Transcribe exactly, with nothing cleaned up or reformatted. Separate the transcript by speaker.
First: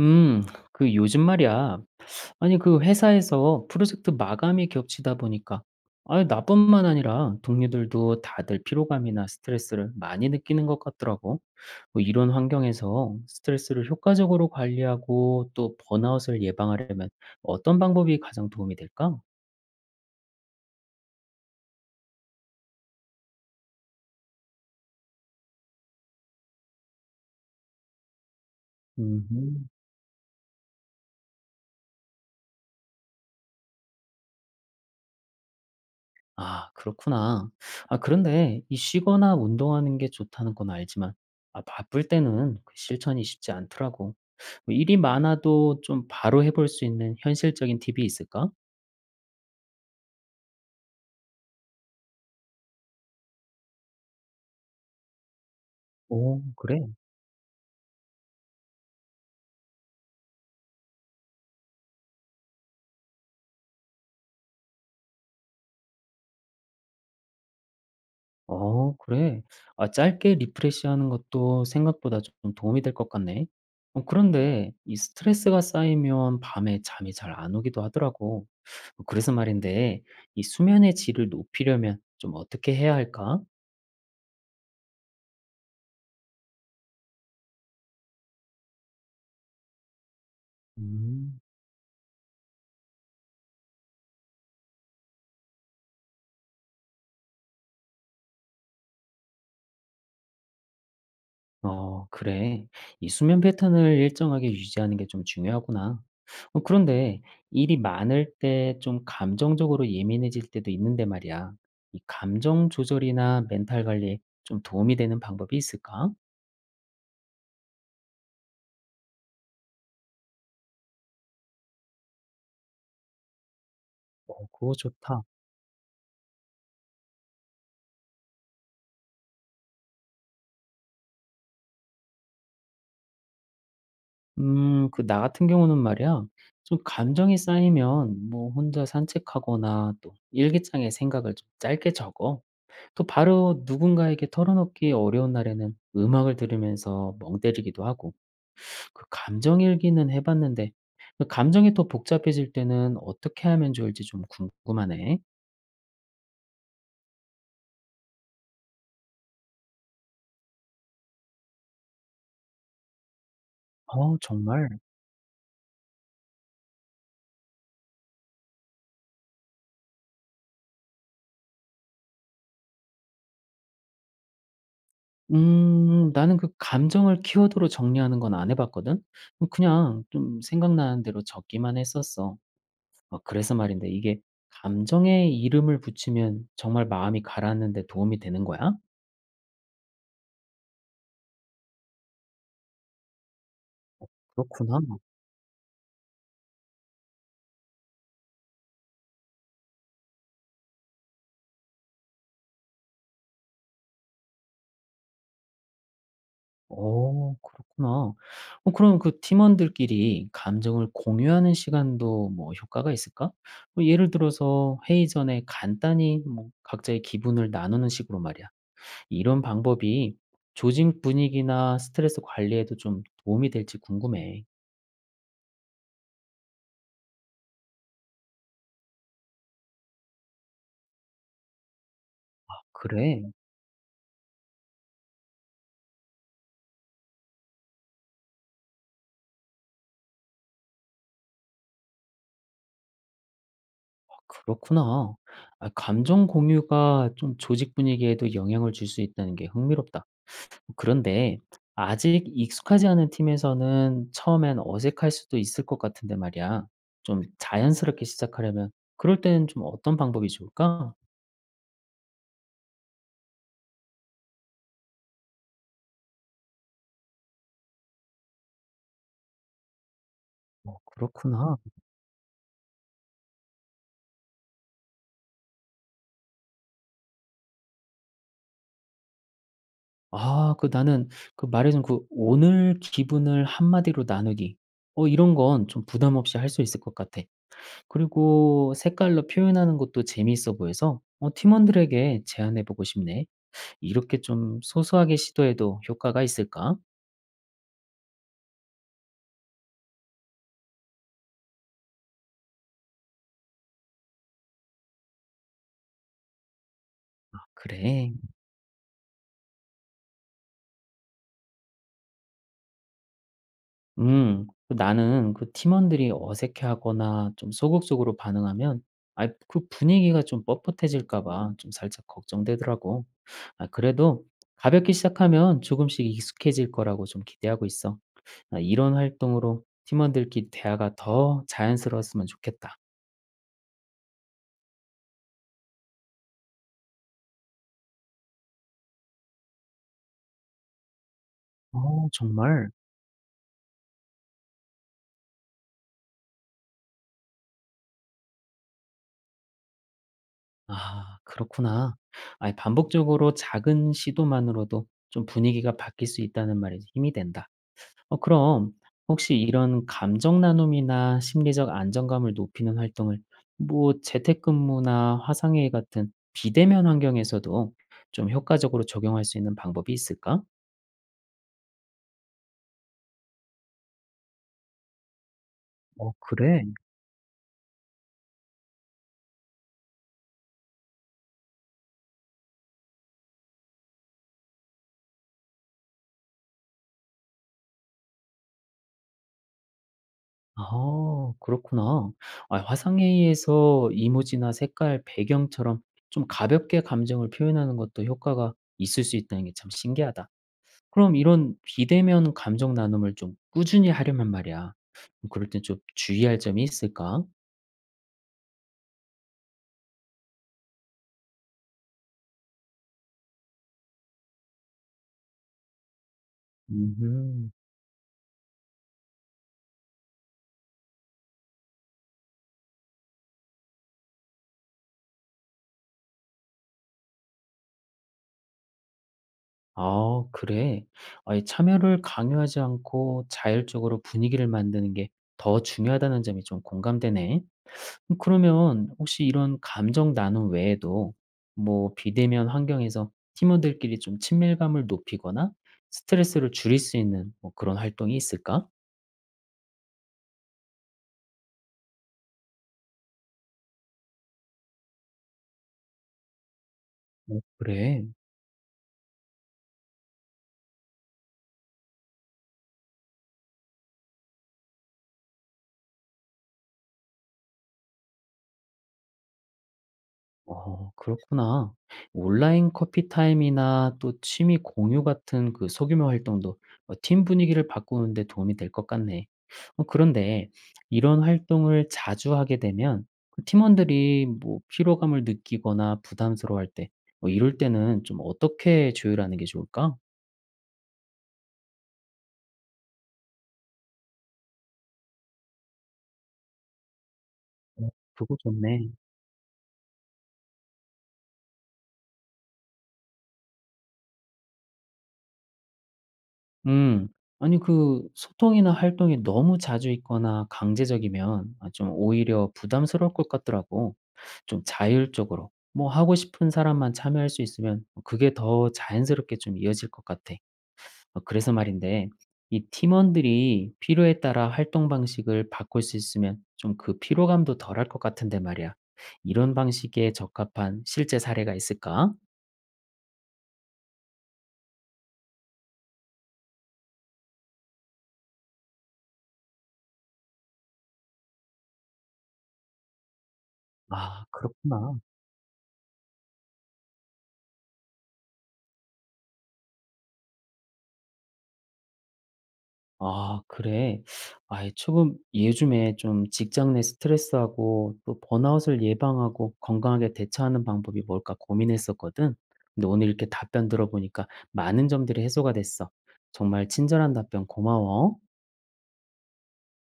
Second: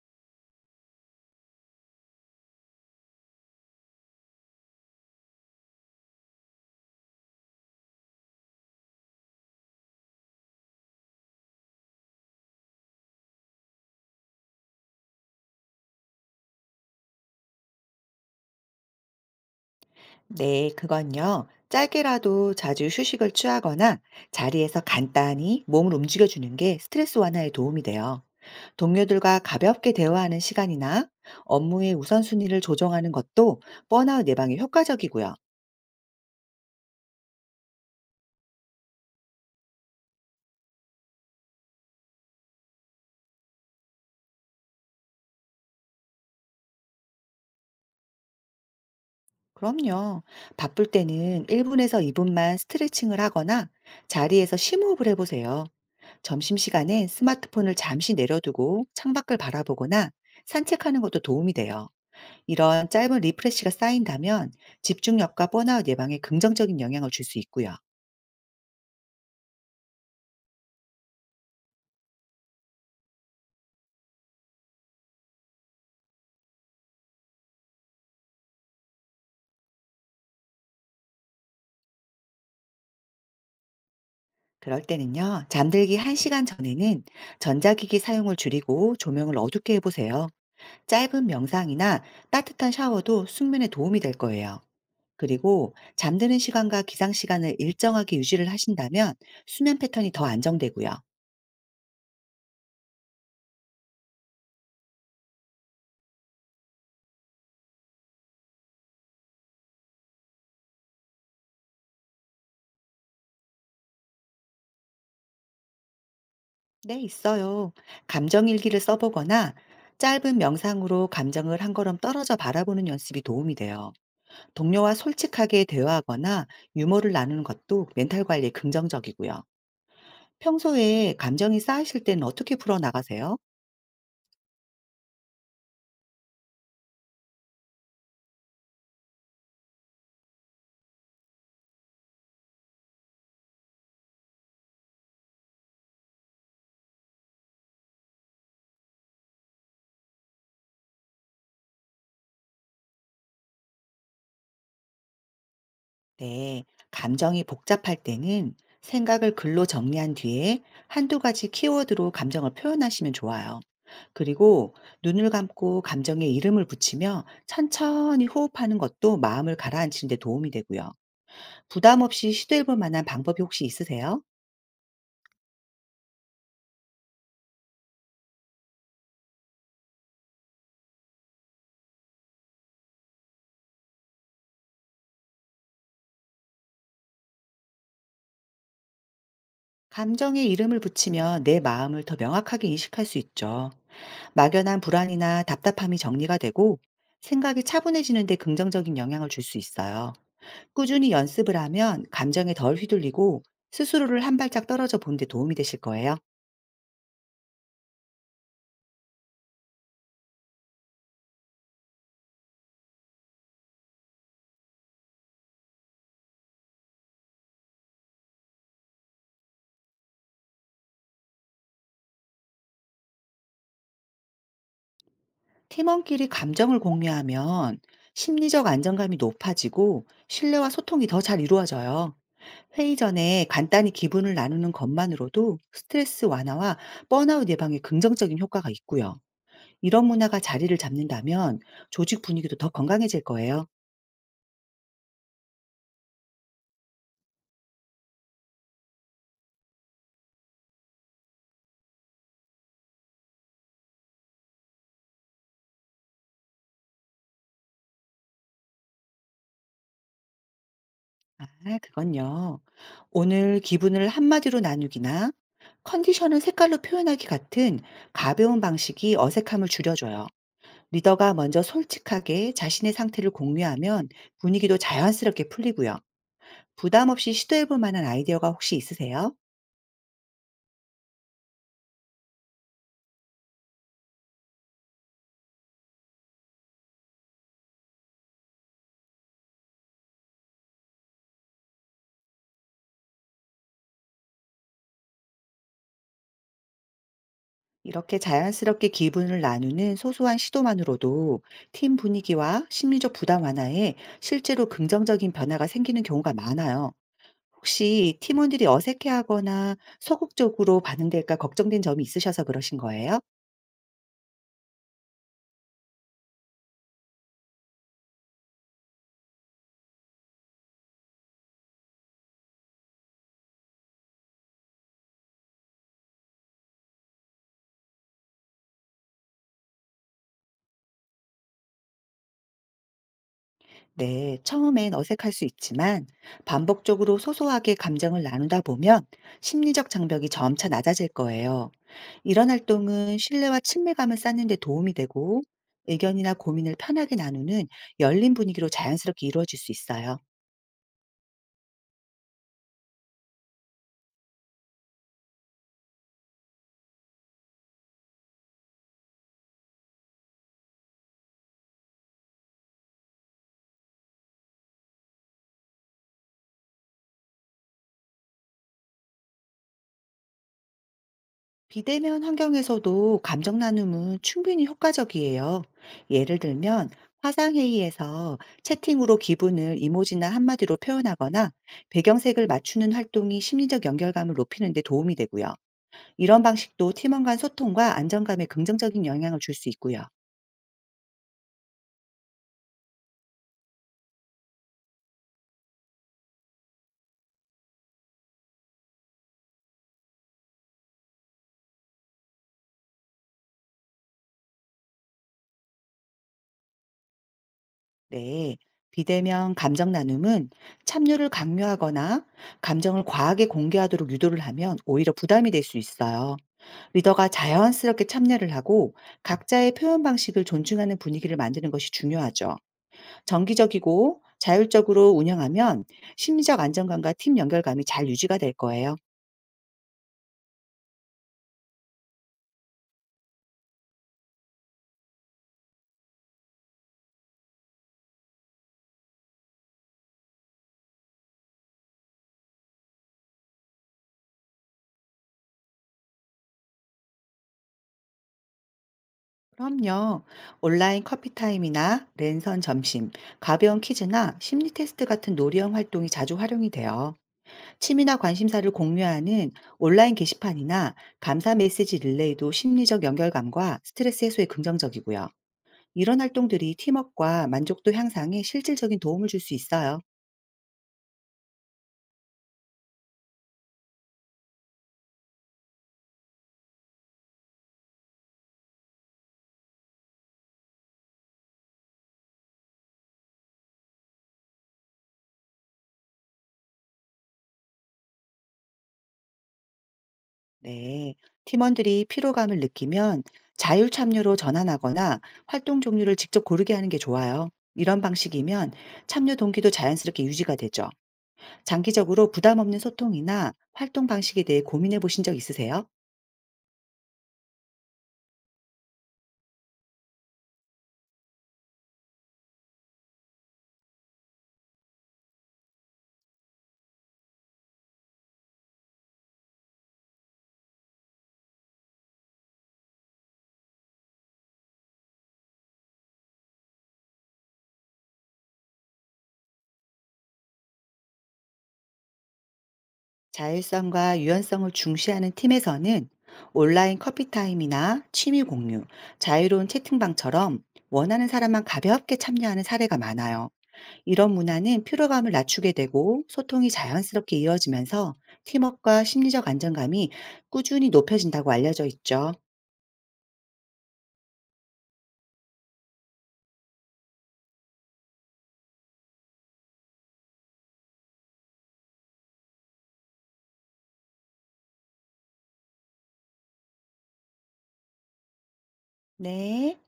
Speaker 1: 음, 그 요즘 말이야. 아니, 그 회사에서 프로젝트 마감이 겹치다 보니까, 아니, 나뿐만 아니라 동료들도 다들 피로감이나 스트레스를 많이 느끼는 것 같더라고. 뭐 이런 환경에서 스트레스를 효과적으로 관리하고 또 번아웃을 예방하려면 어떤 방법이 가장 도움이 될까?
Speaker 2: 네, 그건요. 짧게라도 자주 휴식을 취하거나 자리에서 간단히 몸을 움직여주는 게 스트레스 완화에 도움이 돼요. 동료들과
Speaker 1: 음,
Speaker 2: 가볍게 대화하는 시간이나 업무의 우선순위를 조정하는 것도 번아웃 예방에 효과적이고요.
Speaker 1: 아, 그렇구나. 아, 그런데 이 쉬거나 운동하는 게 좋다는 건 알지만, 아, 바쁠 때는 그 실천이 쉽지 않더라고. 뭐 일이 많아도 좀 바로 해볼 수 있는 현실적인 팁이 있을까?
Speaker 2: 그럼요. 바쁠 때는 일 분에서 이 분만 스트레칭을 하거나 자리에서 심호흡을 해보세요.
Speaker 1: 오 그래?
Speaker 2: 점심시간에 스마트폰을 잠시 내려두고 창밖을 바라보거나 산책하는 것도 도움이 돼요. 이런 짧은 리프레시가 쌓인다면 집중력과 번아웃 예방에 긍정적인 영향을 줄 수 있고요.
Speaker 1: 어 그래. 아 짧게 리프레시하는 것도 생각보다 좀 도움이 될 것 같네. 어 그런데 이 스트레스가 쌓이면 밤에 잠이 잘 안 오기도 하더라고. 어, 그래서 말인데 이 수면의 질을 높이려면 좀 어떻게 해야 할까?
Speaker 2: 그럴 때는요, 잠들기 한 시간 전에는 전자기기 사용을 줄이고 조명을 어둡게 해보세요. 짧은
Speaker 1: 음.
Speaker 2: 명상이나 따뜻한 샤워도 숙면에 도움이 될 거예요. 그리고 잠드는 시간과 기상 시간을 일정하게 유지를 하신다면 수면 패턴이 더 안정되고요.
Speaker 1: 어, 그래. 이 수면 패턴을 일정하게 유지하는 게 좀 중요하구나. 어, 그런데 일이 많을 때 좀 감정적으로 예민해질 때도 있는데 말이야. 이 감정 조절이나 멘탈 관리에 좀 도움이 되는 방법이 있을까?
Speaker 2: 네, 있어요. 감정 일기를 써보거나 짧은 명상으로 감정을 한 걸음 떨어져 바라보는 연습이 도움이 돼요.
Speaker 1: 어, 그거
Speaker 2: 동료와
Speaker 1: 좋다.
Speaker 2: 솔직하게 대화하거나 유머를 나누는 것도 멘탈 관리에 긍정적이고요. 평소에 감정이 쌓이실 때는 어떻게 풀어나가세요?
Speaker 1: 음, 그 나 같은 경우는 말이야. 좀 감정이 쌓이면 뭐 혼자 산책하거나 또 일기장에 생각을 좀 짧게 적어. 또 바로 누군가에게 털어놓기 어려운 날에는 음악을 들으면서 멍 때리기도 하고. 그 감정일기는 해 봤는데 그 감정이 더 복잡해질 때는 어떻게 하면 좋을지 좀 궁금하네.
Speaker 2: 네, 감정이 복잡할 때는 생각을 글로 정리한 뒤에 한두 가지 키워드로 감정을 표현하시면 좋아요.
Speaker 1: 어 정말?
Speaker 2: 그리고 눈을 감고 감정에 이름을 붙이며 천천히 호흡하는 것도 마음을 가라앉히는 데 도움이 되고요. 부담 없이 시도해볼 만한 방법이 혹시 있으세요?
Speaker 1: 음 나는 그 감정을 키워드로 정리하는 건 안 해 봤거든. 음 그냥 좀 생각나는 대로 적기만 했었어. 어 그래서 말인데 이게 감정에 이름을 붙이면 정말 마음이 가라앉는 데 도움이 되는 거야?
Speaker 2: 감정에 이름을 붙이면 내 마음을 더 명확하게 인식할 수 있죠.
Speaker 1: 그렇구나.
Speaker 2: 막연한 불안이나 답답함이 정리가 되고 생각이 차분해지는데 긍정적인 영향을 줄 수 있어요. 꾸준히 연습을 하면 감정에 덜 휘둘리고 스스로를 한 발짝 떨어져 보는데 도움이 되실 거예요.
Speaker 1: 어 그렇구나. 어 그럼 그 팀원들끼리 감정을 공유하는 시간도 뭐 효과가 있을까? 뭐 예를 들어서 회의 전에 간단히 뭐 각자의 기분을 나누는 식으로 말이야. 이런 방법이 조직 분위기나 스트레스 관리에도 좀 도움이 될지 궁금해.
Speaker 2: 팀원끼리 감정을 공유하면 심리적 안정감이 높아지고 신뢰와 소통이 더 잘 이루어져요. 회의
Speaker 1: 그래.
Speaker 2: 전에 간단히 기분을 나누는 것만으로도 스트레스 완화와 번아웃 예방에 긍정적인 효과가 있고요. 이런 문화가 자리를 잡는다면 조직 분위기도 더 건강해질 거예요.
Speaker 1: 아 그렇구나. 아 감정 공유가 좀 조직 분위기에도 영향을 줄 수 있다는 게 흥미롭다. 그런데 아직 익숙하지 않은 팀에서는 처음엔 어색할 수도 있을 것 같은데 말이야. 좀 자연스럽게 시작하려면 그럴 때는 좀 어떤 방법이 좋을까?
Speaker 2: 아, 그건요. 오늘 기분을 한마디로 나누기나 컨디션을 색깔로 표현하기 같은 가벼운 방식이 어색함을 줄여줘요.
Speaker 1: 어,
Speaker 2: 리더가
Speaker 1: 그렇구나.
Speaker 2: 먼저 솔직하게 자신의 상태를 공유하면 분위기도 자연스럽게 풀리고요. 부담 없이 시도해볼 만한 아이디어가 혹시 있으세요?
Speaker 1: 아, 그 나는 그 말해준 그 오늘 기분을 한마디로 나누기. 어, 이런 건 좀 부담 없이 할 수 있을 것 같아. 그리고 색깔로 표현하는 것도 재미있어 보여서 어, 팀원들에게 제안해보고 싶네. 이렇게 좀 소소하게 시도해도 효과가 있을까?
Speaker 2: 이렇게 자연스럽게 기분을 나누는 소소한 시도만으로도 팀 분위기와 심리적 부담 완화에 실제로 긍정적인 변화가 생기는 경우가 많아요.
Speaker 1: 그래.
Speaker 2: 혹시 팀원들이 어색해하거나 소극적으로 반응될까 걱정된 점이 있으셔서 그러신 거예요?
Speaker 1: 음. 그 나는 그 팀원들이 어색해하거나 좀 소극적으로 반응하면 아 그 분위기가 좀 뻣뻣해질까 봐 좀 살짝 걱정되더라고. 아 그래도 가볍게 시작하면 조금씩 익숙해질 거라고 좀 기대하고 있어. 아 이런 활동으로 팀원들끼리 대화가 더 자연스러웠으면 좋겠다.
Speaker 2: 네, 처음엔 어색할 수 있지만 반복적으로 소소하게 감정을 나누다 보면 심리적 장벽이 점차 낮아질 거예요.
Speaker 1: 어
Speaker 2: 이런
Speaker 1: 정말?
Speaker 2: 활동은 신뢰와 친밀감을 쌓는 데 도움이 되고 의견이나 고민을 편하게 나누는 열린 분위기로 자연스럽게 이루어질 수 있어요.
Speaker 1: 아 그렇구나. 아 반복적으로 작은 시도만으로도 좀 분위기가 바뀔 수 있다는 말이 힘이 된다. 어 그럼 혹시 이런 감정 나눔이나 심리적 안정감을 높이는 활동을 뭐 재택근무나 화상회의 같은 비대면 환경에서도 좀 효과적으로 적용할 수 있는 방법이 있을까?
Speaker 2: 비대면 환경에서도 감정 나눔은 충분히 효과적이에요.
Speaker 1: 어,
Speaker 2: 예를
Speaker 1: 그래?
Speaker 2: 들면 화상회의에서 채팅으로 기분을 이모지나 한마디로 표현하거나 배경색을 맞추는 활동이 심리적 연결감을 높이는 데 도움이 되고요. 이런 방식도 팀원 간 소통과 안정감에 긍정적인 영향을 줄 수 있고요.
Speaker 1: 아, 그렇구나. 아, 화상회의에서 이모지나 색깔, 배경처럼 좀 가볍게 감정을 표현하는 것도 효과가 있을 수 있다는 게 참 신기하다. 그럼 이런 비대면 감정 나눔을 좀 꾸준히 하려면 말이야. 그럴 땐 좀 주의할 점이 있을까?
Speaker 2: 네. 비대면 감정 나눔은 참여를 강요하거나 감정을 과하게 공개하도록 유도를 하면 오히려 부담이 될 수 있어요. 리더가
Speaker 1: 음
Speaker 2: 자연스럽게 참여를 하고 각자의 표현 방식을 존중하는 분위기를 만드는 것이 중요하죠. 정기적이고 자율적으로 운영하면 심리적 안정감과 팀 연결감이 잘 유지가 될 거예요.
Speaker 1: 아 그래? 아 참여를 강요하지 않고 자율적으로 분위기를 만드는 게 더 중요하다는 점이 좀 공감되네. 음 그러면 혹시 이런 감정 나눔 외에도 뭐 비대면 환경에서 팀원들끼리 좀 친밀감을 높이거나 스트레스를 줄일 수 있는 뭐 그런 활동이 있을까?
Speaker 2: 그럼요. 온라인 커피 타임이나 랜선 점심, 가벼운 퀴즈나 심리 테스트 같은 놀이형 활동이 자주 활용이 돼요.
Speaker 1: 어 그래.
Speaker 2: 취미나 관심사를 공유하는 온라인 게시판이나 감사 메시지 릴레이도 심리적 연결감과 스트레스 해소에 긍정적이고요. 이런 활동들이 팀워크와 만족도 향상에 실질적인 도움을 줄 수 있어요.
Speaker 1: 어 그렇구나. 온라인 커피 타임이나 또 취미 공유 같은 그 소규모 활동도 어 팀 분위기를 바꾸는 데 도움이 될 것 같네. 어 그런데 이런 활동을 자주 하게 되면 그 팀원들이 뭐 피로감을 느끼거나 부담스러워할 때 뭐 이럴 때는 좀 어떻게 조율하는 게 좋을까?
Speaker 2: 네. 팀원들이 피로감을 느끼면 자율 참여로 전환하거나 활동 종류를 직접 고르게 하는 게 좋아요.
Speaker 1: 어
Speaker 2: 이런
Speaker 1: 그거
Speaker 2: 방식이면
Speaker 1: 좋네.
Speaker 2: 참여 동기도 자연스럽게 유지가 되죠. 장기적으로 부담 없는 소통이나 활동 방식에 대해 고민해 보신 적 있으세요?
Speaker 1: 음. 아니 그 소통이나 활동이 너무 자주 있거나 강제적이면 아 좀 오히려 부담스러울 것 같더라고. 좀 자율적으로 뭐 하고 싶은 사람만 참여할 수 있으면 그게 더 자연스럽게 좀 이어질 것 같아. 어 그래서 말인데 이 팀원들이 필요에 따라 활동 방식을 바꿀 수 있으면 좀 그 피로감도 덜할 것 같은데 말이야. 이런 방식에 적합한 실제 사례가 있을까?
Speaker 2: 자율성과 유연성을 중시하는 팀에서는 온라인 커피 타임이나 취미 공유, 자유로운 채팅방처럼 원하는 사람만 가볍게 참여하는 사례가 많아요.
Speaker 1: 아,
Speaker 2: 이런 문화는
Speaker 1: 그렇구나.
Speaker 2: 피로감을 낮추게 되고 소통이 자연스럽게 이어지면서 팀워크와 심리적 안정감이 꾸준히 높여진다고 알려져 있죠.
Speaker 1: 아 그래? 아이 조금 요즘에 좀 직장 내 스트레스하고 또 번아웃을 예방하고 건강하게 대처하는 방법이 뭘까 고민했었거든. 근데 오늘 이렇게 답변 들어보니까 많은 점들이 해소가 됐어. 정말 친절한 답변 고마워.
Speaker 2: 네.